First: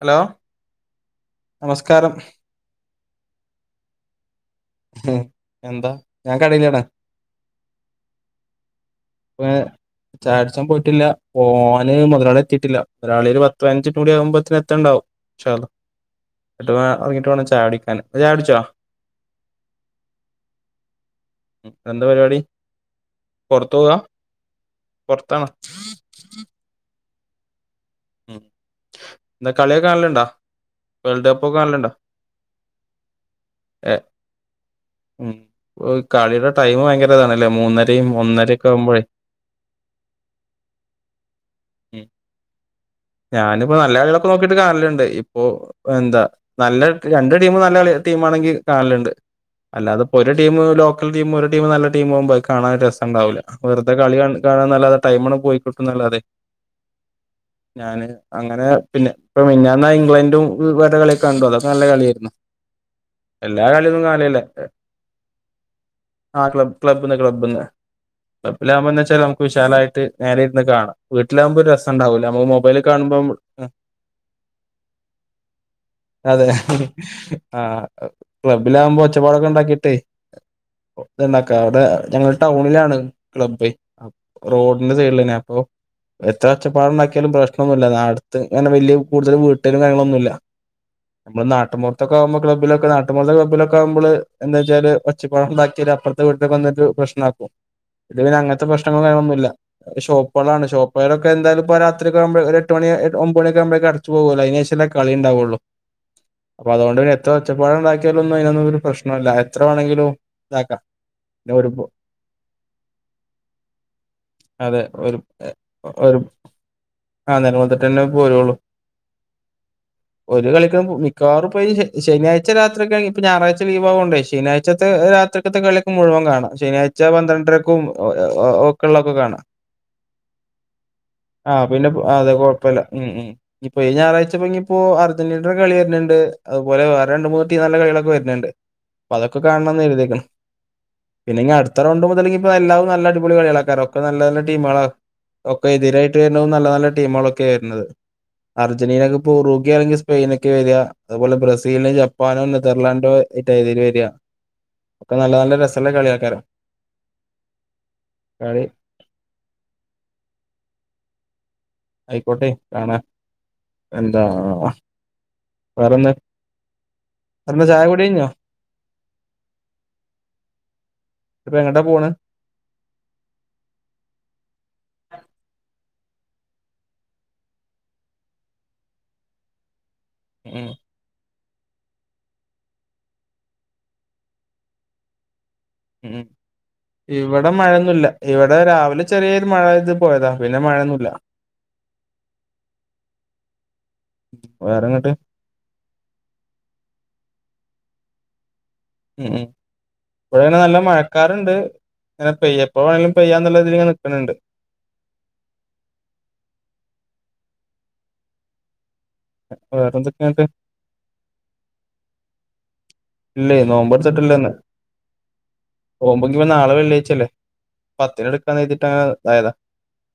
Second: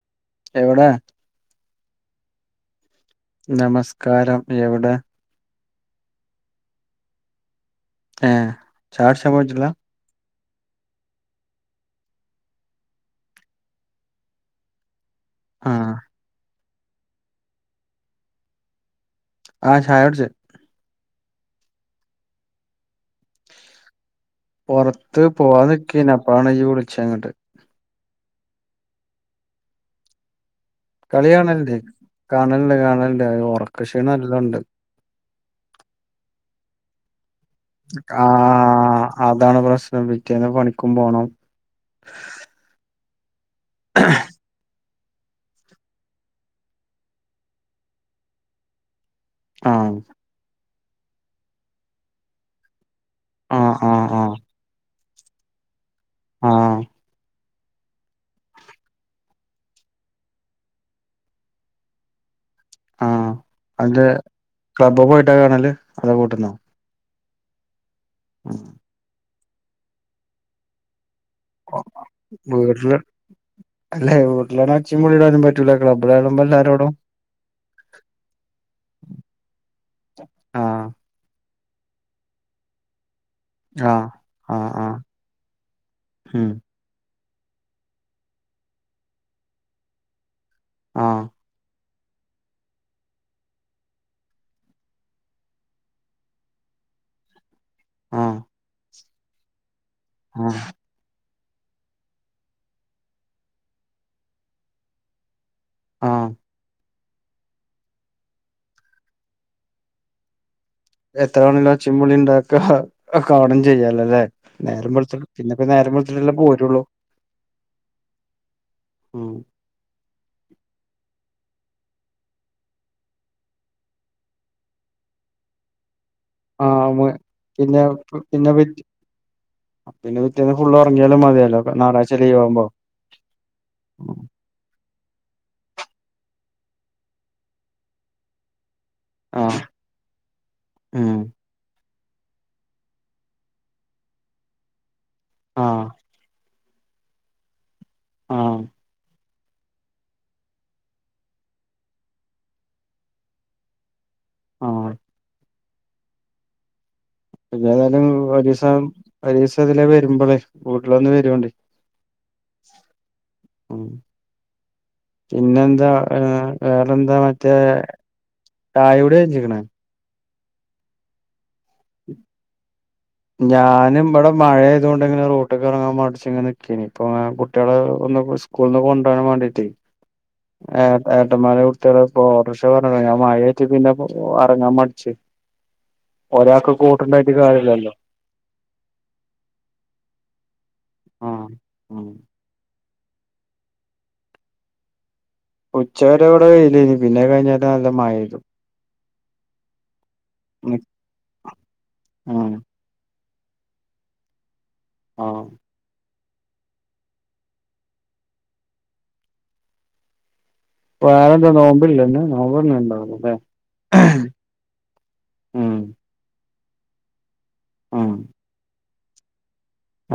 Hello എവ്ടേ നമസ്കാരം നമസ്കാരം എവിടെ എന്താ ഞാൻ കടയിലാണ് ഏ ചായുട്ച്ചാൻ പോയിട്ടില്ലാ ചായുട്ച്ചാൻ പോയിട്ടില്ലാ പോവാന് മൊതലാളി എത്തീട്ടില്ല മൊതലാളി ഒര് പത്ത് പൈനഞ്ച് മിനിറ്റും കൂടി ആവുമ്പോത്തിന് എത്തെണ്ടാവും ആ ഇൻശാഅല്ലാഹ് ങ്ങട്ട് വേ എറങ്ങീട്ട് വേണം ചായുടിക്കാന് ഇങ്ങള് ചായുട്ച്ചോ ആ ചായുട്ച്ച് എന്താ പരിപാടി പൊറത്തോവാ പൊറത്ത് പോവാൻ നിക്കേന്നു അപ്പഴാണ് ഇയ്യ് വിളിച്ചെങ്ങട്ട് മ് എന്താ കളിയൊക്കെ കാണൽണ്ടോ കളി കാണൽണ്ട് കാണൽണ്ട് കാണൽണ്ട് അത് ഒറക്കക്ഷീണം നല്ലോണ്ട് മ് ഒ കളിടെ ടൈം ഭയങ്കരതാണെ ആ അതാണ് പ്രശ്നം പിറ്റേന്ന് പണിക്കും പോണം ഉം ഞാന്പ്പ നല്ല കളികളൊക്കെ നോക്കിട്ട് കാണല്ണ്ട് ഇപ്പോ എന്താ നല്ല രണ്ട് ടീമും നല്ല കളി ടീമാണെങ്കിൽ കാണല്ണ്ട് ആ അല്ലാതെപ്പോ ഒരു ടീമ് ലോക്കൽടീമും ഒര് ടീമ് നല്ല ടീമും ആകുമ്പ അത് കാണാൻ ഒരു രസ ണ്ടാവൂല ആ ആ വെർതെ കളി ആ കാണ് കാണന്നല്ലാതെ ടൈമാണ്ട് പോയി കിട്ടുംന്നല്ലാതെ ആ ഞാന് അങ്ങനെ പിന്നെ ഇപ്പ മിഞ്ഞാന് ഇംഗ്ലണ്ടും [unintelligible] കളിയൊക്കെ കണ്ടു അതൊക്കെ നല്ല കളിയേര്ന്നു ആ എല്ലാ കളിയൊന്നും അന്റെ കാണൽല്ല ക്ലബ്ബ് പോയിട്ടാ കാണല് അതോ ആ വീട്ട്ന്നോ ക്ല ന്ന് ക്ലബ്ബ്ന്ന് ഉം ക്ലബ്ബിലാകുമ്പോന്താച്ചാല് നമുക്ക് വിശാലായിട്ട് നേരെ ഇര്ന്ന് കാണാ വീട്ടിലാകുമ്പോ ഒര് രസണ്ടാവൂല നമ്മ മൊബൈല് വീട്ടില് കാണുമ്പം അല്ലെ വീട്ടിലാണെ ഒച്ചയും വിളിയും ഇടാനും പറ്റൂല ക്ലബ്ബിലാവുമ്പോ അതെ എല്ലാരോടും ആ ക്ലബ്ബിലാകുമ്പോ ഒച്ചപ്പാടൊക്കെണ്ടാക്കിട്ടെ ആ എന്താ കട ഞങ്ങള് ടൗണിലാണ് ക്ലബ്ബെ ആ ആ ആ റോഡ്ന്റെ സൈഡിലെന്നെ അപ്പോ ഉം എത്ര ഒച്ചപ്പാട്ണ്ടാക്കിയാലും പ്ര ശ്നൊന്നുല്ല അട്ത്ത്ങ്ങനെ വല്ല്യേ കൂട്തല് വീട്ട്കളും കാര്യങ്ങളൊന്നുല്ല ആ നമ്മള് നാട്ടുംപൊർ ത്തൊക്കെ ആകുമ്പോ ക്ലബ്ബിലൊക്കെ നാട്ടുംപൊറത്തെ ക്ലബ്ബിലൊക്കാകുമ്പള് എന്താച്ചാല് ഒച്ചപ്പാട്ണ്ടാക്കിയാല് അപ്പർത്തെ വീട്ട്ക്കെ വന്ന്ട്ട് പ്രശ്നാക്കും ഇത് ആഹ് പിന്നങ്ങൻത്തെ പ്രശ്നങ്ങളും കാര്യങ്ങളൊന്നുംല്ല ആഹ് ഷോപ്പേളാണ് ഷോപ്പേളൊക്കെ എന്തായാലും ഇപ്പോ രാത്രി ഒക്കെ ആകുമ്പോള് ഒര് എട്ട് മണി ഒമ്പണിക്കെ ആകുമ്പഴേക്കും അടച്ച് പോവോല്ലോ അയ്നേഷല്ലേ കളിണ്ടാവുള്ളൂ ആഹ് അപ്പൊ അതോണ്ട് പിന്നെ എത്ര ഒച്ചപ്പാട്ണ്ടാക്കിയാലൊന്നും അയ്നൊന്നും ഒരു പ്രശ്നോല്ല എത്ര വേണങ്കിലും എത്ര വാണങ്കിലും ഒച്ചിം ബുളീംണ്ടാക്ക കാണും ചെയ്യാലല്ലോ ലെ അതെ ഒരു നേരംവെൾത്ത് പിന്നെപ്പ നേരം രം ഒരു വെളുത്തിട്ടല്ലേ പോരൊ ആ ഞങ്ങളട്ടന്നെ പോരുള്ളു ഉം ഒരു കളിയൊക്കെ മിക്കവാറും പോയി ശനിയാഴ്ച രാത്രിയൊക്കെണെങ്കി ഇപ്പ ഞാറാഴ്ച ലീവ് ആവോണ്ടേ ശനിയാഴ്ചത്തെ രാത്രിക്കത്തൊക്കെ കളിഒക്കെ മുഴുവൻ കാണാ ആഹ് മ് ശനിയാഴ്ച പന്ത്രണ്ടരക്കും പിന്നെ പിന്നെ പിറ്റ് ഒക്കെള്ളതൊക്കെ കാണാ പിന്നെ പിറ്റേന്ന് ഫുളള് ഒറങ്ങിയാലും മതി ആ പിന്നെ അതെ കൊഴപ്പല്ല ഉം ഉം ഇഞ്ഞിപ്പൊ ഈ ഞാറാഴ്ചപ്പൊഞ്ഞിപ്പൊ അർ ജന്റിനന്റെ കളി വര്ന്ന്ണ്ട് അതുപോലെ വേറെ രണ്ട് മൂന്ന് ടീ നല്ല കളികളൊക്കെ വര്ന്ണ്ട് അപ്പൊ അതൊക്കെ ആഹ് കാണണംന്ന് കരുതീകുണു ഉം പിന്നെ ഇഞ്ഞി അട് അത്ര ഉണ്ട് മുതലെങ്കി ഇ എല്ലാവും ത്ത റൗണ്ട് മുതലിഞ്ഞിപ്പോ എല്ലാതും നല്ല അടിപൊളി കളികളാക്കാരം ഒക്കെ നല്ല നല്ല ടീമേളാവും ഒക്കെ ആഹ് എതിരായി വര്ന്നതും നല്ല നല്ല ടീമേളൊക്കെ വര്നത് ആഹ് അര്ജന്റീനക്ക് പോർുഗ അല്ലെങ്കിൽ സ്പെയിന ബുറുഗി അല്ലെങ്കി സ്പെയിനൊക്കെ വര അതുപോലെ ബ്രസീലിന് ജപ്പാനോ നെതർലാൻഡോ റ്റെ ഇതില് വര ആഹ് ഒക്കെ നല്ല നല്ല രസള്ള കളിയാക്കാരം ഇങ്ങളേതായാലും കളി ഒരീസം ഒരീസം ഇതിലെ വരുമ്പളെ വീട്ടിലൊന്ന് വരോണ്ടി അയ്ക്കോട്ടെ കാണാ ഉം എന്താ പിന്നെന്താ വേറെന്താ ഏ വേറെന്താ മറ്റേ വേറെന്താ ചായ കുടി കഴിഞ്ഞോ തായവിടെ ജിക്കണ [unintelligible] ഇപ്പൊ എങ്ങട്ടാ പോണ് ഞാനും ഇവിടെ മഴ ആയതുകൊണ്ട് ഇങ്ങനെ റൂട്ടൊക്കെ ഇറങ്ങാൻ പ നിക്കപ്പ കുട്ടികളെ ഒന്ന് സ്കൂള നിന്ന് കൊണ്ട പോോരാൻ വേണ്ടിട്ട ഉം ആത അ അന്മാെടുത്തക്ഷ പറഞ്ഞ മായട്ട പിന്നെ അറങ്ങാൻ മടിച്ചു ഉം ഇവിടെ കാര്യല്ലല്ലോ മഴയൊന്നുമല്ല ഇവിടെ രാവിലെ ചെറിയൊരു മഴ ഇത് പോയതാ പിന്നെ െ മഴയൊന്നുമല്ല ആഹ് ഉം വേറെങ്ങോട്ട് ഉച്ചകരെവിടെ കയ്യിലന് പിന്നെ കഴിഞ്ഞാല നല്ല മരുന്നു ഉ ഉ ഇവിടെങ്ങനെ നല്ല മഴക്കാറണ്ട് അങ്ങനെ ആഹ് പെയ്യ എപ്പോ വേണിലും ചെയ്യാ എന്നുള്ള രതിൽ നിക്കുന്നുണ്ട് ആ വേറെന്തൊക്കെയാക്കെ ഇപ്പ വറെന്താ നോമ്പില്ലന്നെ നോമ്പന്നണ്ടാവോ ഇല്ലേ നോമ്പർത്തിട്ടല്ലേന്ന് ഉം ഓ്പക്ക ഇ നാളെ വെള്ളിയാഴച്ചല്ലേ ഉം പത്തിന് എടുക്കാ എഴ്തിട്ട അങ്ങനെ അതായതാ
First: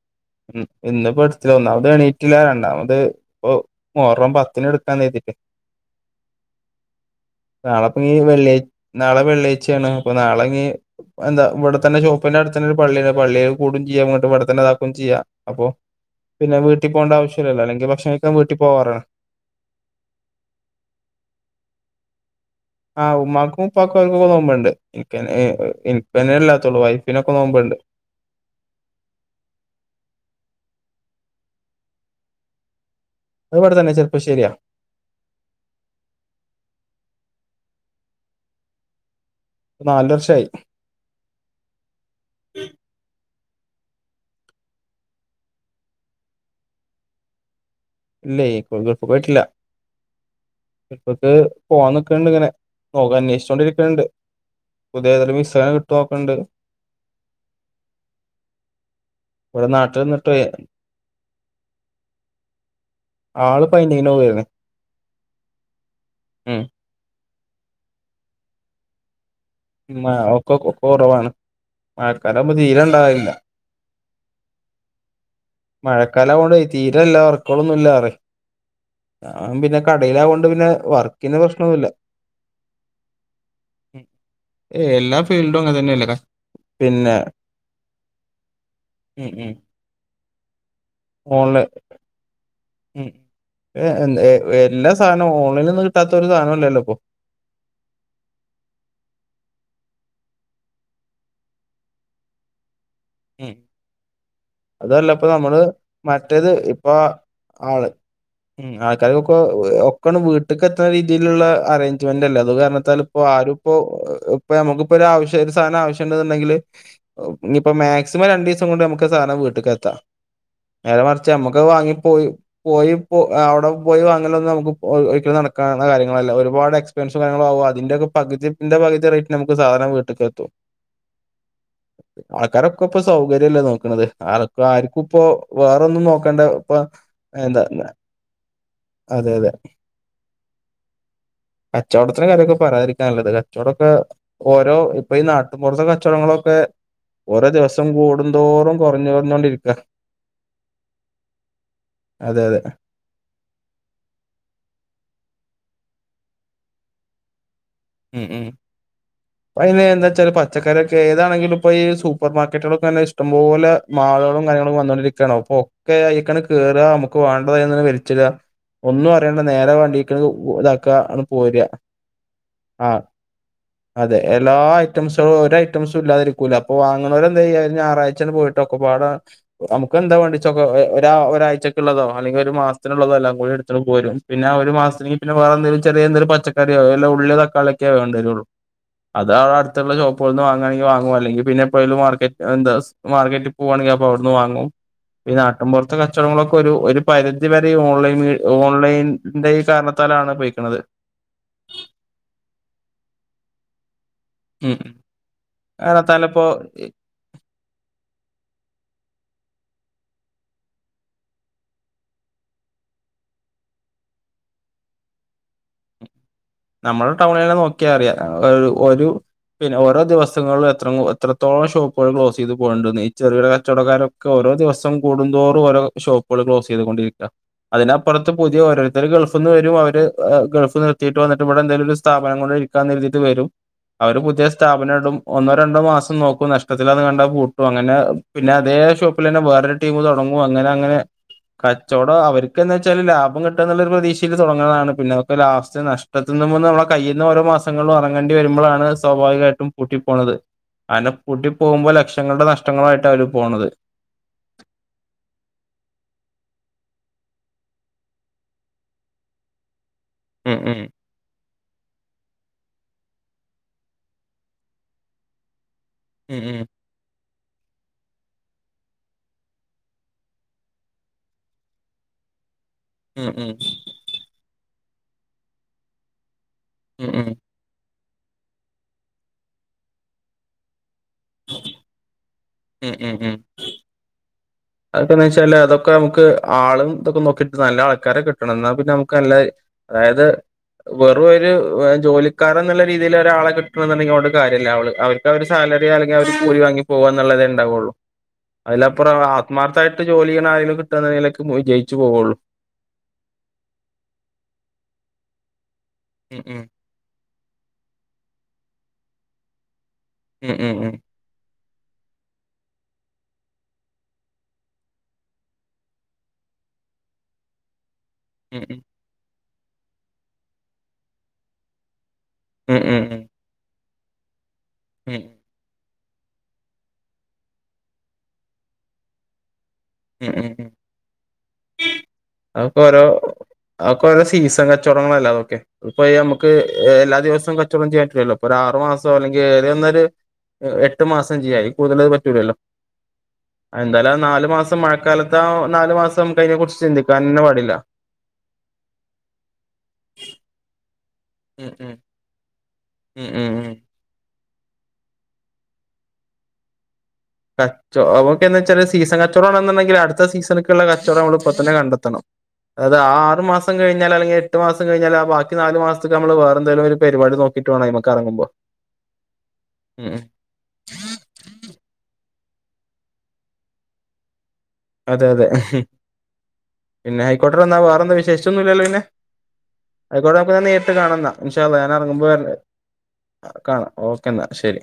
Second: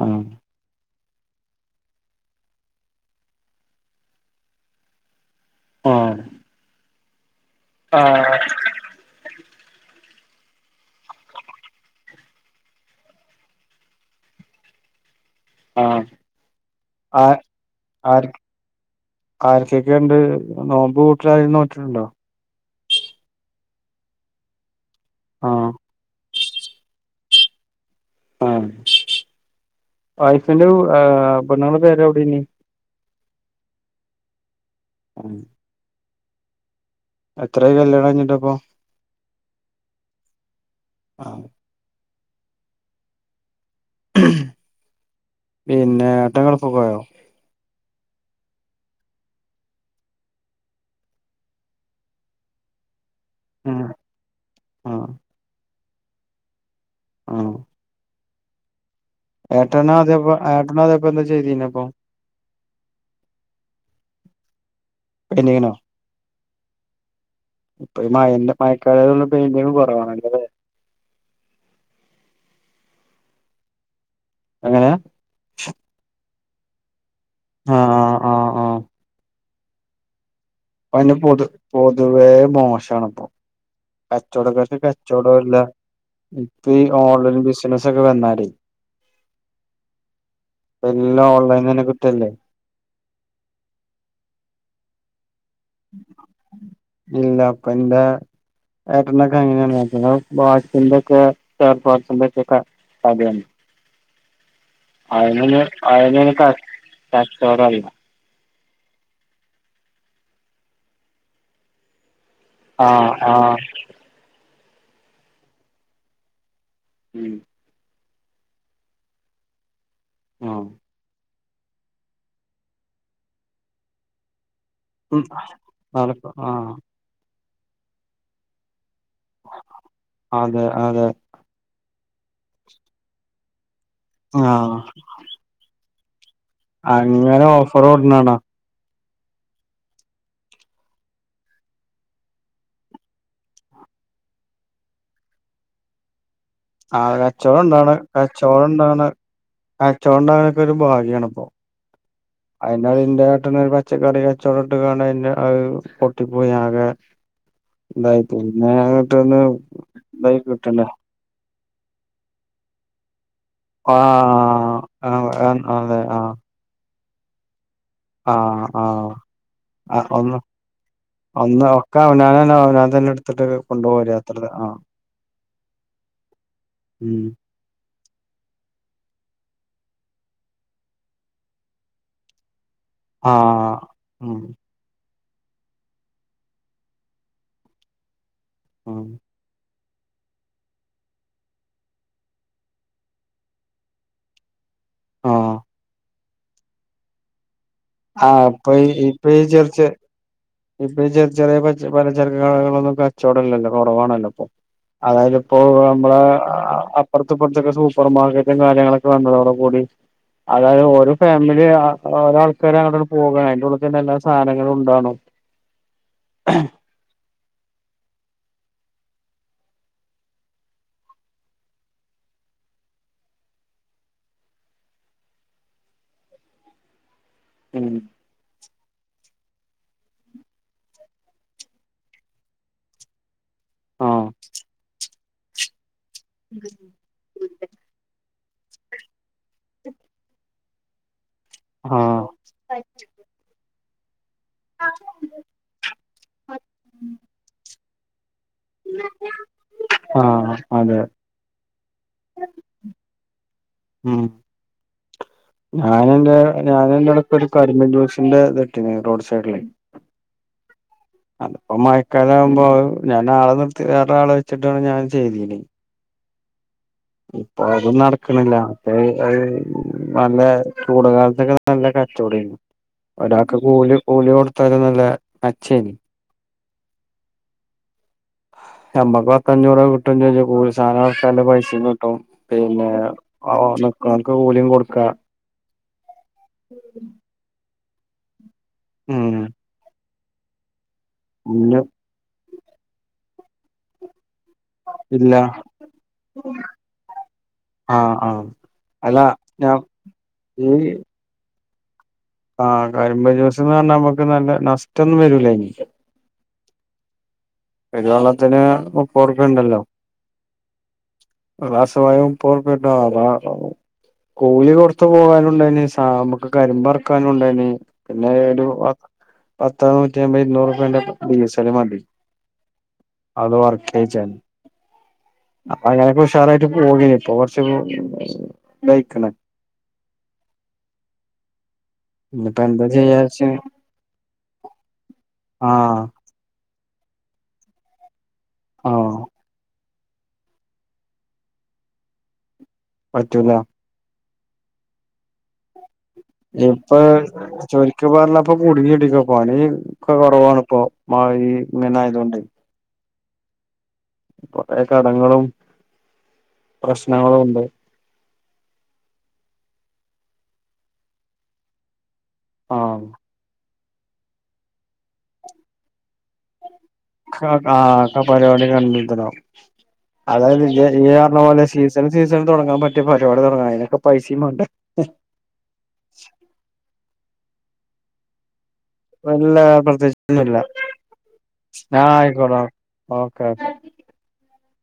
ആഹ് ഉ ഇന്നിപ്പോ എടുത്തി ഒന്നാമത് എണീട്ടില്ല രണ്ടാമത് ഇപ്പ മോർം പത്തിന് എടുക്കാ തഴ്തിട്ട് ആ നാളെപ്പ ഇ വെള്ളിയ് നാളെള്ളിയാഴ്ചയാണ് അപ്പൊ നാളെ ഇ എന്താ ഇവിടെ തന്നെ ഷോപ്പിന്റെ അടുത്തന്ന ഒരു പള്ളിയ പള്ളികൽ കൂടും ചെയ്യാ ഇങ്ങോട്ട് ഇവിടെന്നെ ഇതാക്കും ചെയ്യാ അപ്പൊ പിന്നെ വീട്ടിൽ പോകേണ്ട ആവശ്യമല്ലല്ലോ അല്ലെങ്കിൽ ഭക്ഷണ ഒക്കാൻ വീട്ടിൽ പോവാറാണ് ആർക്കൊക്കെ ഉണ്ട് നോമ്പ് വിട്ടില രൂ നോറ്റിട്ടുണ്ടോ ആഹ് ഉമ്മാക്കും ഉപ്പാക്കുംക്ക തോ്പണ്ട് ആഹ് ഇനിന്നെല്ലാ വൈഫിനൊക്കെ നോുമ്പണ്ട് ആ വൈഫിന്റെ ബണങ്ങളുടെ പേര് എവിടന്ന വിടെ തന്നെ ചെറുപ്പളാശരിയാ [unintelligible] എത്ര കല്യാണം കഞ്ഞിട്ടപ്പൊ ഇ നാല വർഷയി ആഹ് പിന്നെ ഏട്ടൻ ഗെൾപ്പക്കായോ ഇല്ലേ കോഴികഴപ്പ പോയിട്ടില്ല ഇപ്പൊക്ക് പോവാൻ നക്കണ്ട് ഇങ്ങനെ നോക്കാൻ ആഹ് അന്വേഷിച്ചോണ്ടിരിക്കണ്ട് പുതിയ തല മിസന കിട്ടുോക്കണ്ട് ആ ഇവിടെ ഏട്ടന നാട്ടിൽ നിന്നിട്ട് അതപ്പ ഏട്ടന അതപ്പ എന്താ ചെയ്തിന്നപ്പൊ ആള് പയിന്റിംഗിനോവേര്ന്ന് പെയ്ൻ്റിങ്ങിനോ ഉം ഇപ്പൊ ഈ മഴന്റെ മയക്കാലായതോണ്ട് ഉം ഒക്കൊക് കൊറവാണ് മഴക്കാലാവുമ്പൊ തീരെ ഇണ്ടാവലില്ല. എങ്ങനെ മഴക്കാലാവോണ്ടെയ് തീരല്ല ആഹ് വർക്കോളൊന്നുംല്ലാറ്യേ ആഹ് ഞാൻപിന്നെ കടയിലാവോ ഇപ്പൊ അയ്ന് പൊതു പൊതുവേ മോശാണ്പ്പൊ. കച്ചോടക്കാര്ക്ക് എല്ലാ കച്ചോടോല്ല ഫീൽഡും അങ്ങനെ തന്നെയല്ലേ ക- ഇപ്പ ഈ പിന്നെ ഓൺലൈൻ ബിസിനസ് ഒക്കെ വന്നാരേ ഉം ഉം എല്ലാം ഓൺലെ ഓൺലൈൻ തന്നെ കിട്ടല്ലേ ഉം എ എന്തെ ഏ എല്ലാ സാനവും ഓ ഇല്ല ഇപ്പൻ്റെ ഏട്ടനൊക്കെ അങ്ങനേണ് ഞാന് [unintelligible] അതല്ല ഇപ്പൊ നമ്മള് അയിനാണ് ക മറ്റേത് ഇപ്പൊ കച്ചോടം ആള് അറിയാം ഉം ആൾക്കാർക്കൊക്കെ ഓഹ് ഒക്കണം വീട്ട്ക്ക് എത്ത രീതിയിലുള്ള അറേഞ്ച്മെന്റല്ലേ ത് കാരണത്താൽ ആഹ് ഇപ്പോ ആഹ് ആരുപ്പോ പ്പൊ നമക്കിപ്പോ രാവശ്യം ഒരു സാനം ആവശ്യണ്ടെന്നുണ്ടെങ്കില് ഉം ഓഹ് ഞ്ഞിപ്പം മാക്സിമം രണ്ടീസം കൊണ്ട് നമുക്ക് സാധനം വീട്ട്ക്ക് എത്താ ആഹ് ച്ചേ അമ്മക്കഹ് വാങ്ങി പോയി പോയി പോ അവിടെ പോയി വാങ്ങലൊന്ന് നമുക്ക് ഓഹ് ഉം ഒരിക്കലും നടക്കാവുന്ന കാര്യങ്ങളല്ല നടക്കും ആഹ് ഒരുപാട് എക്സ്പെൻസും കാര്യങ്ങളും ആകും അതിന്റെക്കെ പകുതിൻ്റെ പകു ദ റേറ്റിന് നമുക്ക് സാധനം വീട്ട്ക്ക് എത്തും. അതെ അതെ ആൾക്കാരൊക്കെ പ്പം സൗകര്യല്ലേ നോ ക്ണത് ആർക്കും ആഹ് ആരിക്കും പ്പോ വേറൊന്നും നോ കണ്ട പ്പ അങ്ങനെ എന്താ ഓഫർ കൊട്ന്നാണോ അതെ അതെ കച്ചവടത്തിൻ്റെ കാര്യോക്കെ പറയാതിരിക്കാ നല്ലത്. കച്ചോടോക്കെ ഓരോ ഇപ്പൊ ഈ നാട്ടും പൊർത്തെകെ കച്ചോടങ്ങളൊ ആഹ് കച്ചോടോണ്ടോ കച്ചോടം ഇണ്ടാണ്. കുറഞ്ഞു കുറഞ്ഞോണ്ടിരിക്കാ കച്ചോടം ണ്ടാകാനൊക്കെ ഒരു ഭാഗ്യാണിപ്പോ അതെ അതെ അതിൻ്റെ അയിൻ്റെ ട്ടെന്ന് ഒരു പച്ചക്കറി കച്ചവടം ഇട്ട് കാൺനെ ന്നെ അഹ് പൊട്ടി പോയി ആകെ ഇതായി ഉം ഉം പിന്നെ അങ്ങട്ടൊന്ന് അയിനെ എന്താച്ചാല് ഇതായി കിട്ടണ്ടേ പച്ചക്കറിയൊക്കെ ഏതാണെങ്കിലും പ്പോ ഈ സൂപ്പർ മാർക്കറ്റുകളൊക്കെ നല്ല ഇഷ് ടം പോലെ മാളുകളും കാര്യങ്ങളും ആഹ് ഒക്കെ ആഹ് വന്നുകൊണ്ടിരിക്കാണ്. ഓപ്പോ ഒക്കെ അതെ ആഹ് അയിക്കാണ് കേറ അമുക്ക് വേണ്ടത് അയേ നിന്ന് വെ ച്ചിട ആഹ് ആഹ് ഒന്നും അറിയണ്ട നേരെ ആ വണ്ടിക്ക് ത് ഉ ഒന്ന് ഉ ഇതാക്ക അങ് ഒന്ന് പോരാ ഒക്കെ അവനാനന്നെ അവനാൻ ആഹ് തന്നെ എടുത്തിട്ട് കൊണ്ടുപോവല്ലേ അതെ യാത്രത് എല്ലാ ആ ഐറ്റംസുകളും ഒ ഐറ്റംസ് ഇല്ലാതിരിക്കൂല. അപ്പോ ഉം. വാങ്ങുന്നവരെ എന്ത്യ്യ ഒരു ഞായറാഴ് ഴ്ച്ചട് പോയിട്ടോ ഒക്കെപാടെ നമക്കെന്താ വേണ്ടിച്ചോക്കേ ഒ ഒരാ ഒരാഴ്ചക്ക് ള്ളതോ അല്ലെങ്കി ഒരു മാസ് ആ ത്തിനുള്ളതെല്ലാം കൂടി എടുത്ത്ണ് പോര. ഉം പിന്നെ ഒരു മാസത് നി വേറെന്തേലു ചെറിയന്തേലു പച്ചക്കറിയോ വല്ല ഉള്യോ ത ളാക്കേ വേണ്ടരുള്ളൂ ഉം അതടു ത്തുള്ള ഷോപ്പ്കളിൽ വന്ന് വാങ്ങുവാണെങ്കി വാങ്ങും അല്ലെങ്കിൽ പിന്നെ എപ്പോഴെലും മാർക്കറ്റ് എന്താ മാർക്കറ്റിൽ പോവാണെങ്കി അപ്പോ അവിടുന്ന് വാങ്ങും ആ ഈ നാട്ടിൻപുറത്തെ കച്ചോടങ്ങളൊക്കെ ഒരു പരിധി രിധിവരെ ഓൺലൈൻ ആ ഇപ്പൊ ഈ ഇപ്പൊ ഓൺലൈൻന്റെ ഈ ചെറിയ ചെ കാരണത്താലാണ് പോയി ഇപ്പൊ ചെറി ചെറിയ പലചരക്ക് കടകളൊന്നും കച്ചോടമില്ലല്ലോ കുറവാണല്ലോ ഉം അതായത് ഇപ്പോ നമ്മള കാരണത്താലിപ്പോ അപ്പറത്തും ഇപ്പറത്തൊക്കെ സൂപ്പർ മാർക്കറ്റും കാര്യങ്ങളൊക് വന്നതോട് കൂടി അതായത് ഓരോ ഫാമിലി ഓരോ ആൾക്കാര് അങ്ങോട്ട് ഇങ്ങോട്ട് പോകണം അതിന്റെ ഉള്ളിലേക്ക് തന്നെ എല്ലാ സാധനങ്ങളും ഉണ്ടാണു നമ്മുടെ ടൗണെല്ലാം നോക്കിയാ അറിയാം ഒരു ഒരു പിന്നെ ഓരോ ദിവസങ്ങളിലും എത്ര എത്രത്തോളം ഷോപ്പുകൾ ക്ലോസ് ചെയ്ത് പോകുന്നുണ്ടെന്ന് ഈ ചെറുകിട കച്ചവടക്കാരൊക്കെ ഓരോ ഓരോ ദിവസം കൂടുന്തോറും ഓരോ ഷോപ്പുകൾ ക്ലോസ് ചെയ്തുകൊണ്ടിരിക്ക ഉം അതിനപ്പുറത്ത് പുതിയ ഓരോരുത്തർ ഗൾഫിന്ന് വരും അവര് ഗൾഫ് നിർത്തിയി ന്നിട്ട് ഇവിടെ എന്തെലും സ്ഥാപനം കൊണ്ട് ഇരിക്കാൻ കരുതീട്ട് വരും ആ അവര് പുതിയ സ്ഥാപനം ഇടും ഒന്നോ രണ്ടോ മാസം നോക്കും നഷ്ടത്തിലാന്ന് കണ്ടാൽ പൂട്ടും അങ്ങനെ പിന്നെ അതേ ഷോപ്പിൽ തന്നെ വേറൊരു ടീമ് തുടങ്ങും അങ്ങനെ അങ്ങനെ ആ കച്ചവടം അവര്ക്ക് എന്താ വെച്ചാല് ലാഭം കിട്ടണം എന്നുള്ള ഒരു പ്രതീക്ഷ ടങ്ങതാണ് പിന്നെ ഒക്കെ ലാസ്റ്റ് നഷ്‌ടത്തുന്നുമ്മേന്ന് വേണം കൈയിൽ നിന്ന് ഓരോ മാസങ്ങളില് ഇറങ്ങണ്ട ങ്ങേണ്ടി വരുമ്പോഴാണ് സ്വാഭാവികമായിട്ടും ആ പൂട്ടിപ്പോണത് അതെ അതിനെ പൂട്ടി പോകുമ്പോ ലക്ഷങ്ങളുടെ നഷ്ടങ്ങള് ആയിട്ടാണ് അവര് പോണത് ഞാന് എന്താ ഞാൻ എൻ്റെ ടീപ്പോ ഒരു കരിമ്പ് ജൂസിന്റെ ഇത് ഇട്ടീനി റോഡ് സൈഡില് മ്മ് മ്മ് അപ്പ മഴക്കാലം ആവുമ്പോ ഞാൻ ആളെ നിർത്തി വേറെ ആളെ വെച്ചിട്ടാണ് ഞാൻ ചെയ്തീനീ മ്മ് മ്മ് ഇപ്പൊ അതും നടക്കണില്ല ഏ അയ് ചൂട്കാലത്തൊക്കെ നല്ല ഉം ഉം ഒരാൾക്ക് കൂലി കൂലി കൊടുത്താലും നല്ല അച്ചേനി മ്മ് മ്മ് ഞമ്മക്ക് പത്തഞ്ഞൂറ് രൂപ കിട്ടും ചെയ്യും കൂലി സാധനം ഇറക്കാനുള്ള പൈസയും കിട്ടും പിന്നെക്ക്ല അതക്കൊ വെച്ചാല് അതൊക്കെ നമുക്ക് ആളും ഇതൊക്കെ നോക്കിട്ട നല്ല ആൾക്കാരെ കിട്ടണം എന്നാ പിന്നെ നമുക്ക് നല്ല ഉം അതായത് വെറും ഒരുരു ജോലിക്കാർ എന്നുള്ള രീതിൽ ഒരാളെ കിട്ടണ എന്നുണ്ടെങ്കിൽ അട് കാര്യമല്ല അവള് അവർക്ക് ഇല്ല അവര് സാലറി അല്ലെങ്കിൽ അവർ കൂലിാങ്ങി പോകുകന്നുള്ളതേ ഉണ്ടാവുള്ളൂ ആഹ് ആഹ് അതിലപ്പറം അല്ല ഞാൻ ആത്മാർത്ഥായിട്ട് ജോലി ചെയ്യണ ആരെങ്കിലും കിട്ടണമെങ്കിൽ വിജയിക്കും ആഹ കരിമ്പ് ജൂസ് എന്ന് പറഞ്ഞ നമ്മുക്ക് നല്ല നഷ്ടംൊന്നും വരൂല ഇനി ഉം ഉം പരുള്ളത്തിന് പറക്കുണ്ടല്ലോ ഉം ഉം ഉം രാസവായവും പോർപ്പെട അത കൂലി കൊറത്ത പോകാനുണ്ടായിന് നമുക്ക് കരിമ്പറക്കാനുണ്ടന് പിന്നെ ഉം ഒരു പത്ത നൂറ്റി അമ്പത് ഇുന്നൂറ് രൂപേന്റെ ഡീസല് മതി ഉം ഉം ഉം പേച്ച ഉം അങ്ങനൊക്കെ ഉഷാറായിട്ട് പോക ഇപ്പൊ കൊറച്ച് ദയിക്കണ ഉം ഉം ഉ ഇനിയിപ്പോ അതക്ക എന്താ ഓരോ ചെയ്യാച്ച് അവക്ക ഓരോ സീസൺ കച്ചവടങ്ങളല്ല അതൊക്കെ ആഹ് ഇപ്പോൊ നമുക്ക് എല്ലാ ദിവസ കച്ചവടം ചെയ്യേണ്ടിില്ലല്ലോപ്പോ ഒരു ആറ് മാസം ആഹ് അല്ലെങ്കിൽ ഏ വന്നരു എട്ട് മാസം ചെയ്യായി കൂതൽത് പറ്റൂലല്ലോ പറ്റൂല എന്തായാലും നാലും മഴക്കാലത്ത നാല് മാസ ഇപ്പൊ ചൊരിക്ക പറല്ലപ്പ കുടുങ്ങിടിക്ക പോണി ഒ കുറവാാണ് ഇപ്പൊ മഴ ഉം ഉം ഇങ്ങനെയതൊണ്ട് ഉം ഉം ഉം പഴയ കടങ്ങളും പ്രശ്നങ്ങളും ഉണ്ട് കച്ചോ നമുക്ക എാ വച്ചാല് സീസൻ കച്ചോടാണെന്നുണ്ടെങ്കിൽ അ ത്തെ സീസണക്കുള്ള കച്ചവടം നമ്മ ഇപ്പ തന്നെ കണ്ടെത്തണം അത് ആഹ് ആു മാസ മാം കഴഞ്ഞാൽ അെങ്കിൽ എട്ട്സം കഴഞ്ഞാൽ ആ ബി നാല് മാസത്ത നമ്മൾ വേറെ എന്തെലും ഒരു പരിപാടി നോക്കിട്ട് വേണം ആഹ അയ്മക്ക് ഒക്കെ എറങ്ങുമ്പോ പരിപാടി കണ്ടടാവ ഉം അതായത് ഈ പറഞ്ഞ പോലെ സീസണ സീസണ തുടങ്ങാൻ പറ്റിയ പരിപാടി തുടങ്ങാം അതിനൊക്കെ പൈസയും വേണ്ട അതെ അതെ പിന്നെ ഹൈക്കോട്ടിൽ വന്നാ വേറെന്താ വിശേഷിച്ചൊന്നുമല്ലല്ലോ വല്ല െ അയിക്കോടെക്ക പ്രത്യേകിച്ചൊന്നുമില്ല ഞാൻ നേരിട്ട് കാണന്നാ ഇഷല്ല ഞാൻ ആഹ് ഇറങ്ങുമ്പോ വരേ ആയിക്കോട്ടെ ഓക്കെ കാണാം ഓക്കെ എന്നാ ശരി